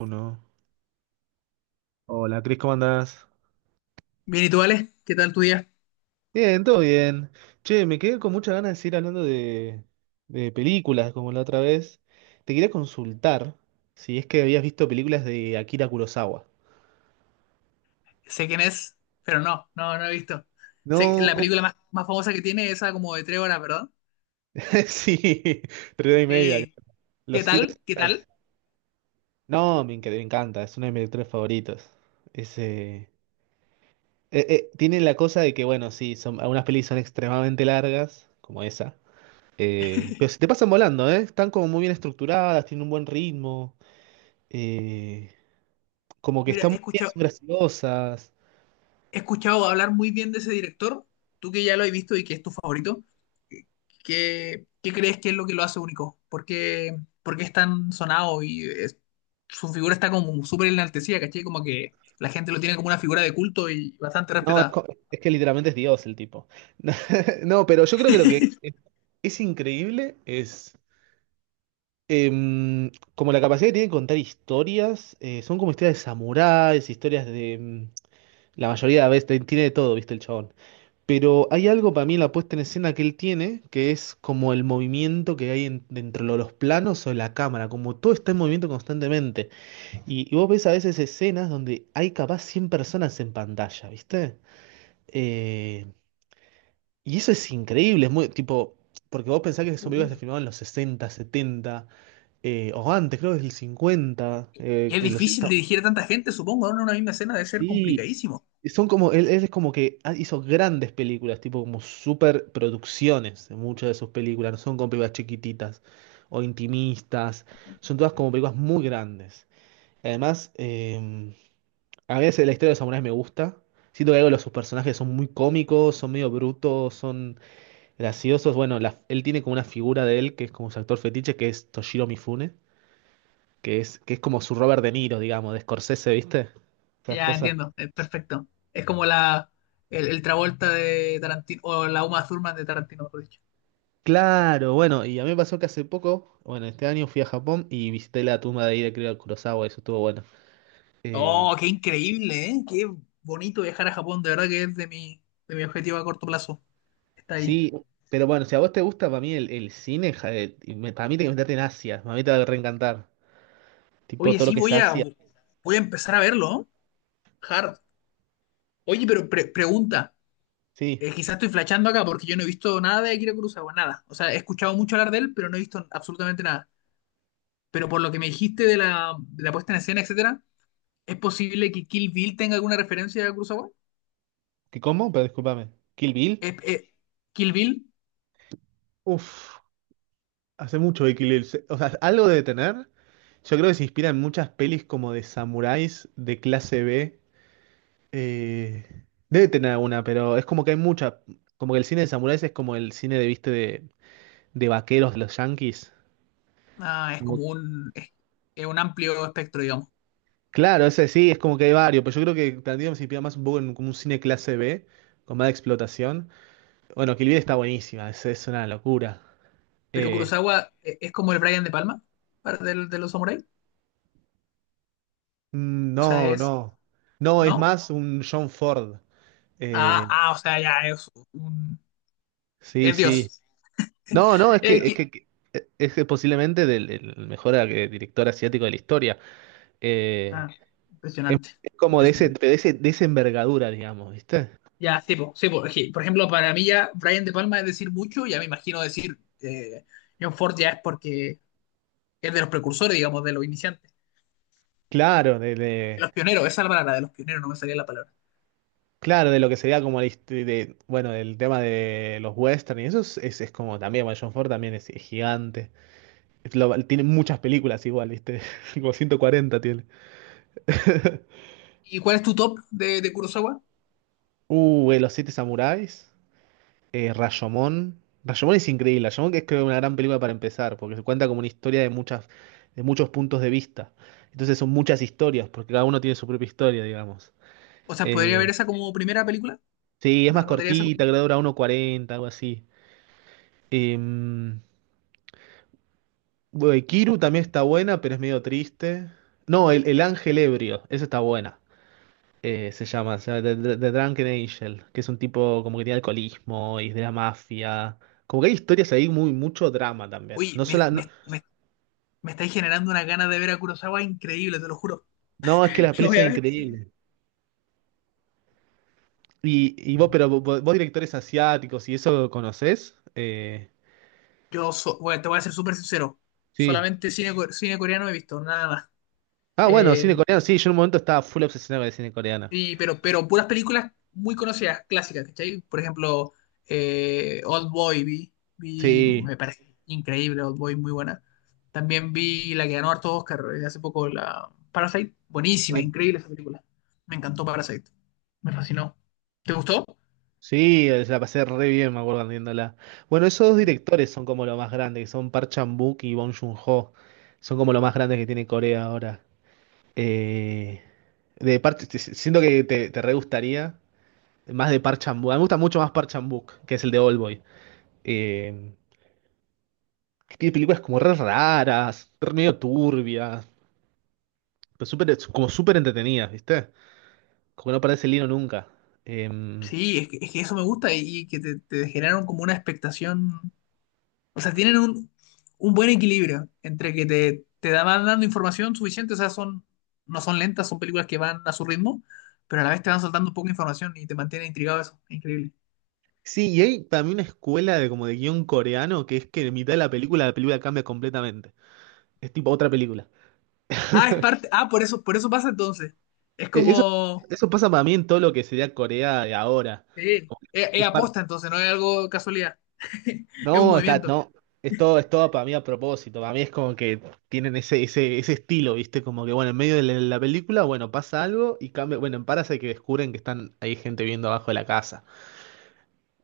Uno. Hola, Cris, ¿cómo andás? Bien, ¿y tú, Ale? ¿Qué tal tu día? Bien, todo bien. Che, me quedé con muchas ganas de seguir hablando de películas como la otra vez. Te quería consultar si es que habías visto películas de Akira Kurosawa. Sé quién es, pero no, no, no he visto. Sé que la No, película más famosa que tiene es esa como de tres horas, ¿verdad? sí, tres y media. Sí. ¿Qué Los siete tal? ¿Qué samuráis. tal? No, me encanta, es uno de mis tres favoritos. Es, eh, Tiene la cosa de que, bueno, sí, algunas pelis son extremadamente largas, como esa. Pero se te pasan volando, ¿eh? Están como muy bien estructuradas, tienen un buen ritmo. eh, Como que Mira, están muy bien, son graciosas. he escuchado hablar muy bien de ese director. Tú que ya lo has visto y que es tu favorito, qué crees que es lo que lo hace único? Por qué es tan sonado y su figura está como súper enaltecida, ¿cachai? Como que la gente lo tiene como una figura de culto y bastante No, es, respetada. co- es que literalmente es Dios el tipo. No, pero yo creo que lo que es increíble es como la capacidad que tienen de contar historias. Son como historias de samuráis, historias de. La mayoría de veces tiene de todo, ¿viste el chabón? Pero hay algo para mí en la puesta en escena que él tiene, que es como el movimiento que hay dentro de los planos o de la cámara, como todo está en movimiento constantemente. Y vos ves a veces escenas donde hay capaz 100 personas en pantalla, ¿viste? Eh, y eso es increíble, es muy tipo, porque vos pensás que ese películas se filmaban en los 60 70 o antes, creo que es el 50 Y es en los... difícil dirigir a tanta gente, supongo, ¿no? En una misma escena debe ser Sí, complicadísimo. y son como, él es como que hizo grandes películas, tipo como super producciones en muchas de sus películas, no son como películas chiquititas o intimistas, son todas como películas muy grandes. Además, a veces la historia de los samuráis me gusta, siento que algo de sus personajes son muy cómicos, son medio brutos, son graciosos. Bueno, él tiene como una figura de él que es como su actor fetiche, que es Toshiro Mifune, que es como su Robert De Niro, digamos, de Scorsese, ¿viste? Esas Ya cosas. entiendo, es perfecto. Es como el Travolta de Tarantino, o la Uma Thurman de Tarantino, mejor dicho. Claro, bueno, y a mí me pasó que hace poco, bueno, este año fui a Japón y visité la tumba de Ida, creo, Kurosawa, eso estuvo bueno. Eh, Oh, qué increíble, ¿eh? Qué bonito viajar a Japón, de verdad que es de mi objetivo a corto plazo. Está ahí. sí, pero bueno, si a vos te gusta, para mí el cine, ja, para mí tenés que meterte en Asia, para mí te va a reencantar. Tipo Oye, todo lo sí, que es Asia. voy a empezar a verlo, ¿eh? Hard. Oye, pero pregunta, Sí, quizás estoy flasheando acá porque yo no he visto nada de Akira Kurosawa, nada. O sea, he escuchado mucho hablar de él, pero no he visto absolutamente nada. Pero por lo que me dijiste de la puesta en escena, etcétera, ¿es posible que Kill Bill tenga alguna referencia a Kurosawa? ¿qué cómo? Pero discúlpame. ¿Kill Bill? Es- es- eh, Kill Bill, Uf, hace mucho de Kill Bill. O sea, algo de tener. Yo creo que se inspira en muchas pelis como de samuráis de clase B. Eh, Debe tener alguna, pero es como que hay mucha. Como que el cine de samuráis es como el cine de, viste, de vaqueros de los yankees. ah, es como es un amplio espectro, digamos. Claro, ese sí, es como que hay varios, pero yo creo que Tarantino se inspira más un poco en como un cine clase B, con más explotación. Bueno, Kill Bill está buenísima, es una locura. Pero Eh, Kurosawa, es como el Brian de Palma los samuráis. mm, O sea, no, es. no. No, es ¿No? más un John Ford. Ah, Eh, ah, o sea, ya es un. sí, Es sí. Dios. No, no, es El que, es Ki- que, que- es que posiblemente del, el mejor director asiático de la historia. ah, Eh, impresionante. es como Impresionante. De esa envergadura, digamos, ¿viste? Ya, sí, po, es que, por ejemplo, para mí ya Brian de Palma es decir mucho, ya me imagino decir John Ford ya es porque es de los precursores, digamos, de los iniciantes. Claro, De los pioneros, esa es la palabra, de los pioneros, no me salía la palabra. claro, de lo que sería como de, bueno, del tema de los western y eso es, como también, bueno, John Ford también es gigante. Es tiene muchas películas igual, ¿viste? Como 140 tiene. ¿Y cuál es tu top de Kurosawa? Los Siete Samuráis, Rashomon. Rashomon es increíble. Rashomon es creo una gran película para empezar, porque se cuenta como una historia de muchas, de muchos puntos de vista. Entonces son muchas historias, porque cada uno tiene su propia historia, digamos. O sea, ¿podría Eh, ver esa como primera película? Sí, es ¿Me más recomendaría esa cortita, como... creo que dura 1.40, algo así. Eh, bueno, Kiru también está buena, pero es medio triste. No, el Ángel Ebrio, esa está buena. Se llama, The Drunken Angel, que es un tipo como que tiene alcoholismo y es de la mafia. Como que hay historias ahí, muy, mucho drama también. Oye, No, sola, no, me estáis generando una ganas de ver a Kurosawa increíble, te lo juro. no, es que las Lo pelis voy son a ver. Sí. increíbles. ¿Y vos directores asiáticos y eso conocés? Bueno, te voy a ser súper sincero. Sí. Solamente cine, cine coreano he visto, nada más. Ah, bueno, cine Eh, coreano, sí, yo en un momento estaba full obsesionado con el cine coreano. Sí, pero puras películas muy conocidas, clásicas, ¿cachai? Por ejemplo, Old Boy vi, Sí. me parece increíble, Old Boy, muy buena. También vi la que ganó harto Oscar, hace poco, la Parasite, buenísima, Sí. increíble esa película. Me encantó Parasite, me fascinó. ¿Te gustó? Sí, se la pasé re bien, me acuerdo viéndola. Bueno, esos dos directores son como lo más grande, que son Park Chan-wook y Bong Joon-ho. Son como lo más grande que tiene Corea ahora. Eh, de siento que te re gustaría más de Park Chan-wook. A mí me gusta mucho más Park Chan-wook, que es el de Oldboy. Eh, que tiene películas como re raras, re medio turbias, pero como súper entretenidas, ¿viste? Como que no parece el hilo nunca. Em, Sí, es que eso me gusta y que te generaron como una expectación. O sea, tienen un buen equilibrio entre que te van dando información suficiente, o sea, no son lentas, son películas que van a su ritmo, pero a la vez te van soltando poca información y te mantiene intrigado eso. Increíble. Sí, y hay también una escuela de como de guión coreano que es que en mitad de la película cambia completamente. Es tipo otra película. Ah, es parte, ah, por eso pasa entonces. Es Eh, Eso, como, eso pasa para mí en todo lo que sería Corea de ahora. sí, Como que es es par- aposta entonces, no es algo casualidad. Es un No, está, movimiento. no. Es todo para mí a propósito. Para mí es como que tienen ese estilo, ¿viste? Como que, bueno, en medio de la película, bueno, pasa algo y cambia. Bueno, en Parasite que descubren que están, hay gente viendo abajo de la casa.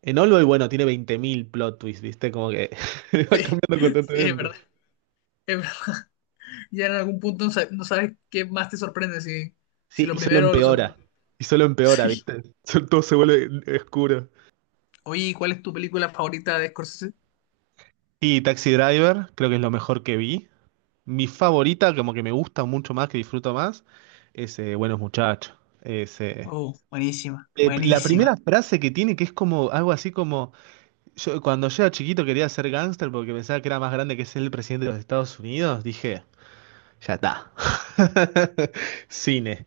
En All Boy, bueno, tiene 20.000 plot twists, ¿viste? Como que va Sí, cambiando sí, es verdad. constantemente. Es verdad. Ya en algún punto no sabes qué más te sorprende, si, si Sí, y lo solo primero o lo segundo. empeora. Y solo empeora, Sí. ¿viste? Todo se vuelve oscuro. Oye, ¿y cuál es tu película favorita de Scorsese? Y Taxi Driver, creo que es lo mejor que vi. Mi favorita, como que me gusta mucho más, que disfruto más, es Buenos Muchachos. Es, eh, Oh, buenísima, la buenísima. primera frase que tiene, que es como algo así como, cuando yo era chiquito quería ser gángster porque pensaba que era más grande que ser el presidente de los Estados Unidos, dije, ya está. Cine.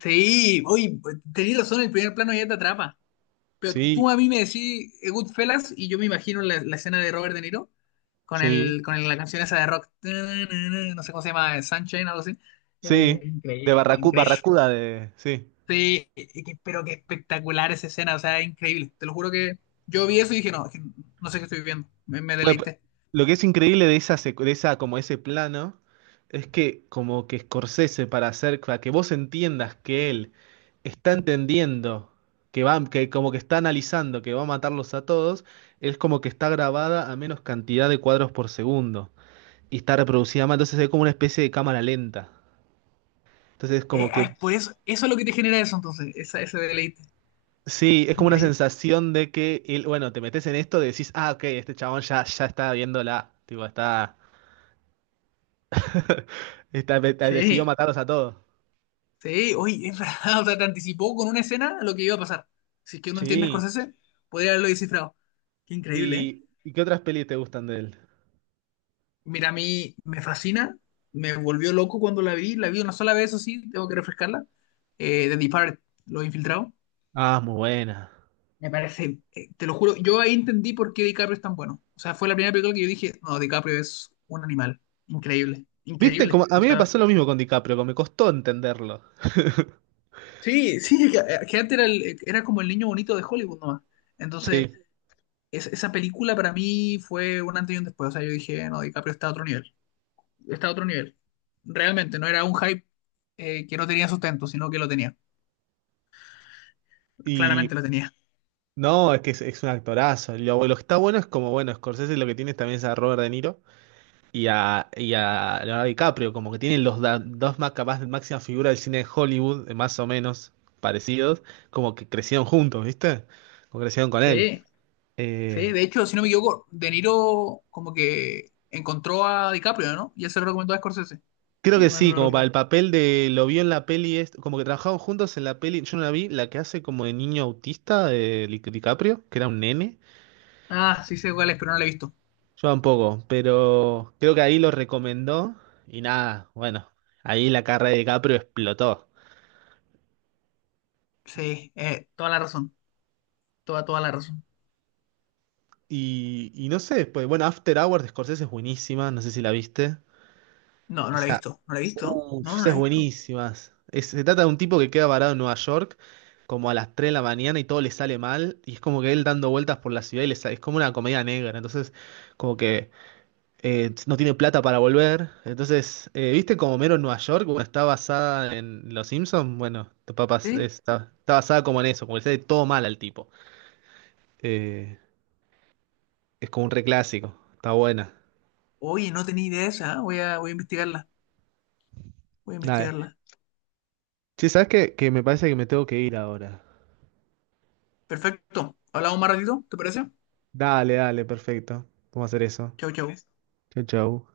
Sí, hoy tenés razón, el primer plano ya te atrapa. Pero tú Sí, a mí me decís, Goodfellas, y yo me imagino la escena de Robert De Niro con sí, la canción esa de rock. No sé cómo se llama, Sunshine, algo así. Sí. De Increíble, increíble. Barracuda, de... Sí. Sí, y que- pero qué espectacular esa escena, o sea, increíble. Te lo juro que yo vi eso y dije, no, que no sé qué estoy viendo. Me Bueno, deleité. lo que es increíble de de esa como ese plano es que como que Scorsese para que vos entiendas que él está entendiendo que como que está analizando que va a matarlos a todos, es como que está grabada a menos cantidad de cuadros por segundo y está reproducida más, entonces es como una especie de cámara lenta. Entonces es como Ah, que es por eso, eso es lo que te genera eso entonces, esa, ese deleite. sí, es como una sensación de que él, bueno, te metes en esto, decís, "Ah, ok, este chabón ya está viéndola, tipo está decidió Sí. matarlos a todos." Sí, oye, es verdad, o sea, te anticipó con una escena lo que iba a pasar. Si es que uno entiende a Sí. Scorsese, podría haberlo descifrado. Qué increíble, ¿eh? ¿Y qué otras pelis te gustan de él? Mira, a mí me fascina, me volvió loco cuando la vi una sola vez, eso sí, tengo que refrescarla. The Departed, Los Infiltrados, Ah, muy buena. me parece, te lo juro, yo ahí entendí por qué DiCaprio es tan bueno. O sea, fue la primera película que yo dije, no, DiCaprio es un animal, increíble, ¿Viste? increíble. Como, a O mí me sea, pasó lo mismo con DiCaprio, como me costó entenderlo. sí, sí, que antes era, era como el niño bonito de Hollywood nomás. Entonces... Sí. Esa película para mí fue un antes y un después. O sea, yo dije, no, DiCaprio está a otro nivel. Está a otro nivel. Realmente, no era un hype, que no tenía sustento, sino que lo tenía. Y Claramente lo tenía. no, es que es un actorazo. Y lo que está bueno es como, bueno, Scorsese lo que tiene también es a Robert De Niro y a, Leonardo DiCaprio, como que tienen los dos más capaz, máximas figuras del cine de Hollywood, más o menos parecidos, como que crecieron juntos, ¿viste? Como crecieron con él. Sí, sí. Eh, De hecho, si no me equivoco, De Niro como que encontró a DiCaprio, ¿no? Y él se lo recomendó a Scorsese. Creo Sí, que mal no sí, lo como para recuerdo. el papel de lo vio en la peli, como que trabajaban juntos en la peli, yo no la vi, la que hace como de niño autista de DiCaprio, que era un nene, Ah, sí sé cuál es, pero no la he visto. yo tampoco, pero creo que ahí lo recomendó y nada, bueno, ahí la carrera de DiCaprio explotó. Sí, toda la razón. Toda, toda la razón. Y no sé, pues bueno, After Hours de Scorsese es buenísima, no sé si la viste. No, no la he visto. ¿No la he visto? No, Uf, no la esas he visto. buenísimas. Se trata de un tipo que queda varado en Nueva York como a las 3 de la mañana y todo le sale mal y es como que él dando vueltas por la ciudad y le sale, es como una comedia negra, entonces como que no tiene plata para volver. Entonces, ¿viste como Mero en Nueva York? Bueno, está basada en Los Simpsons, bueno, tu papá es- Sí. está, está basada como en eso, como que le sale todo mal al tipo. Eh, es como un reclásico, está buena. Oye, no tenía idea esa, ¿eh? Voy a investigarla. Voy a Dale. investigarla. Sí, ¿sabes qué? Que me parece que me tengo que ir ahora. Perfecto. Hablamos más ratito, ¿te parece? Dale, dale, perfecto. Vamos a hacer eso. Chau, chau. Chao, chao.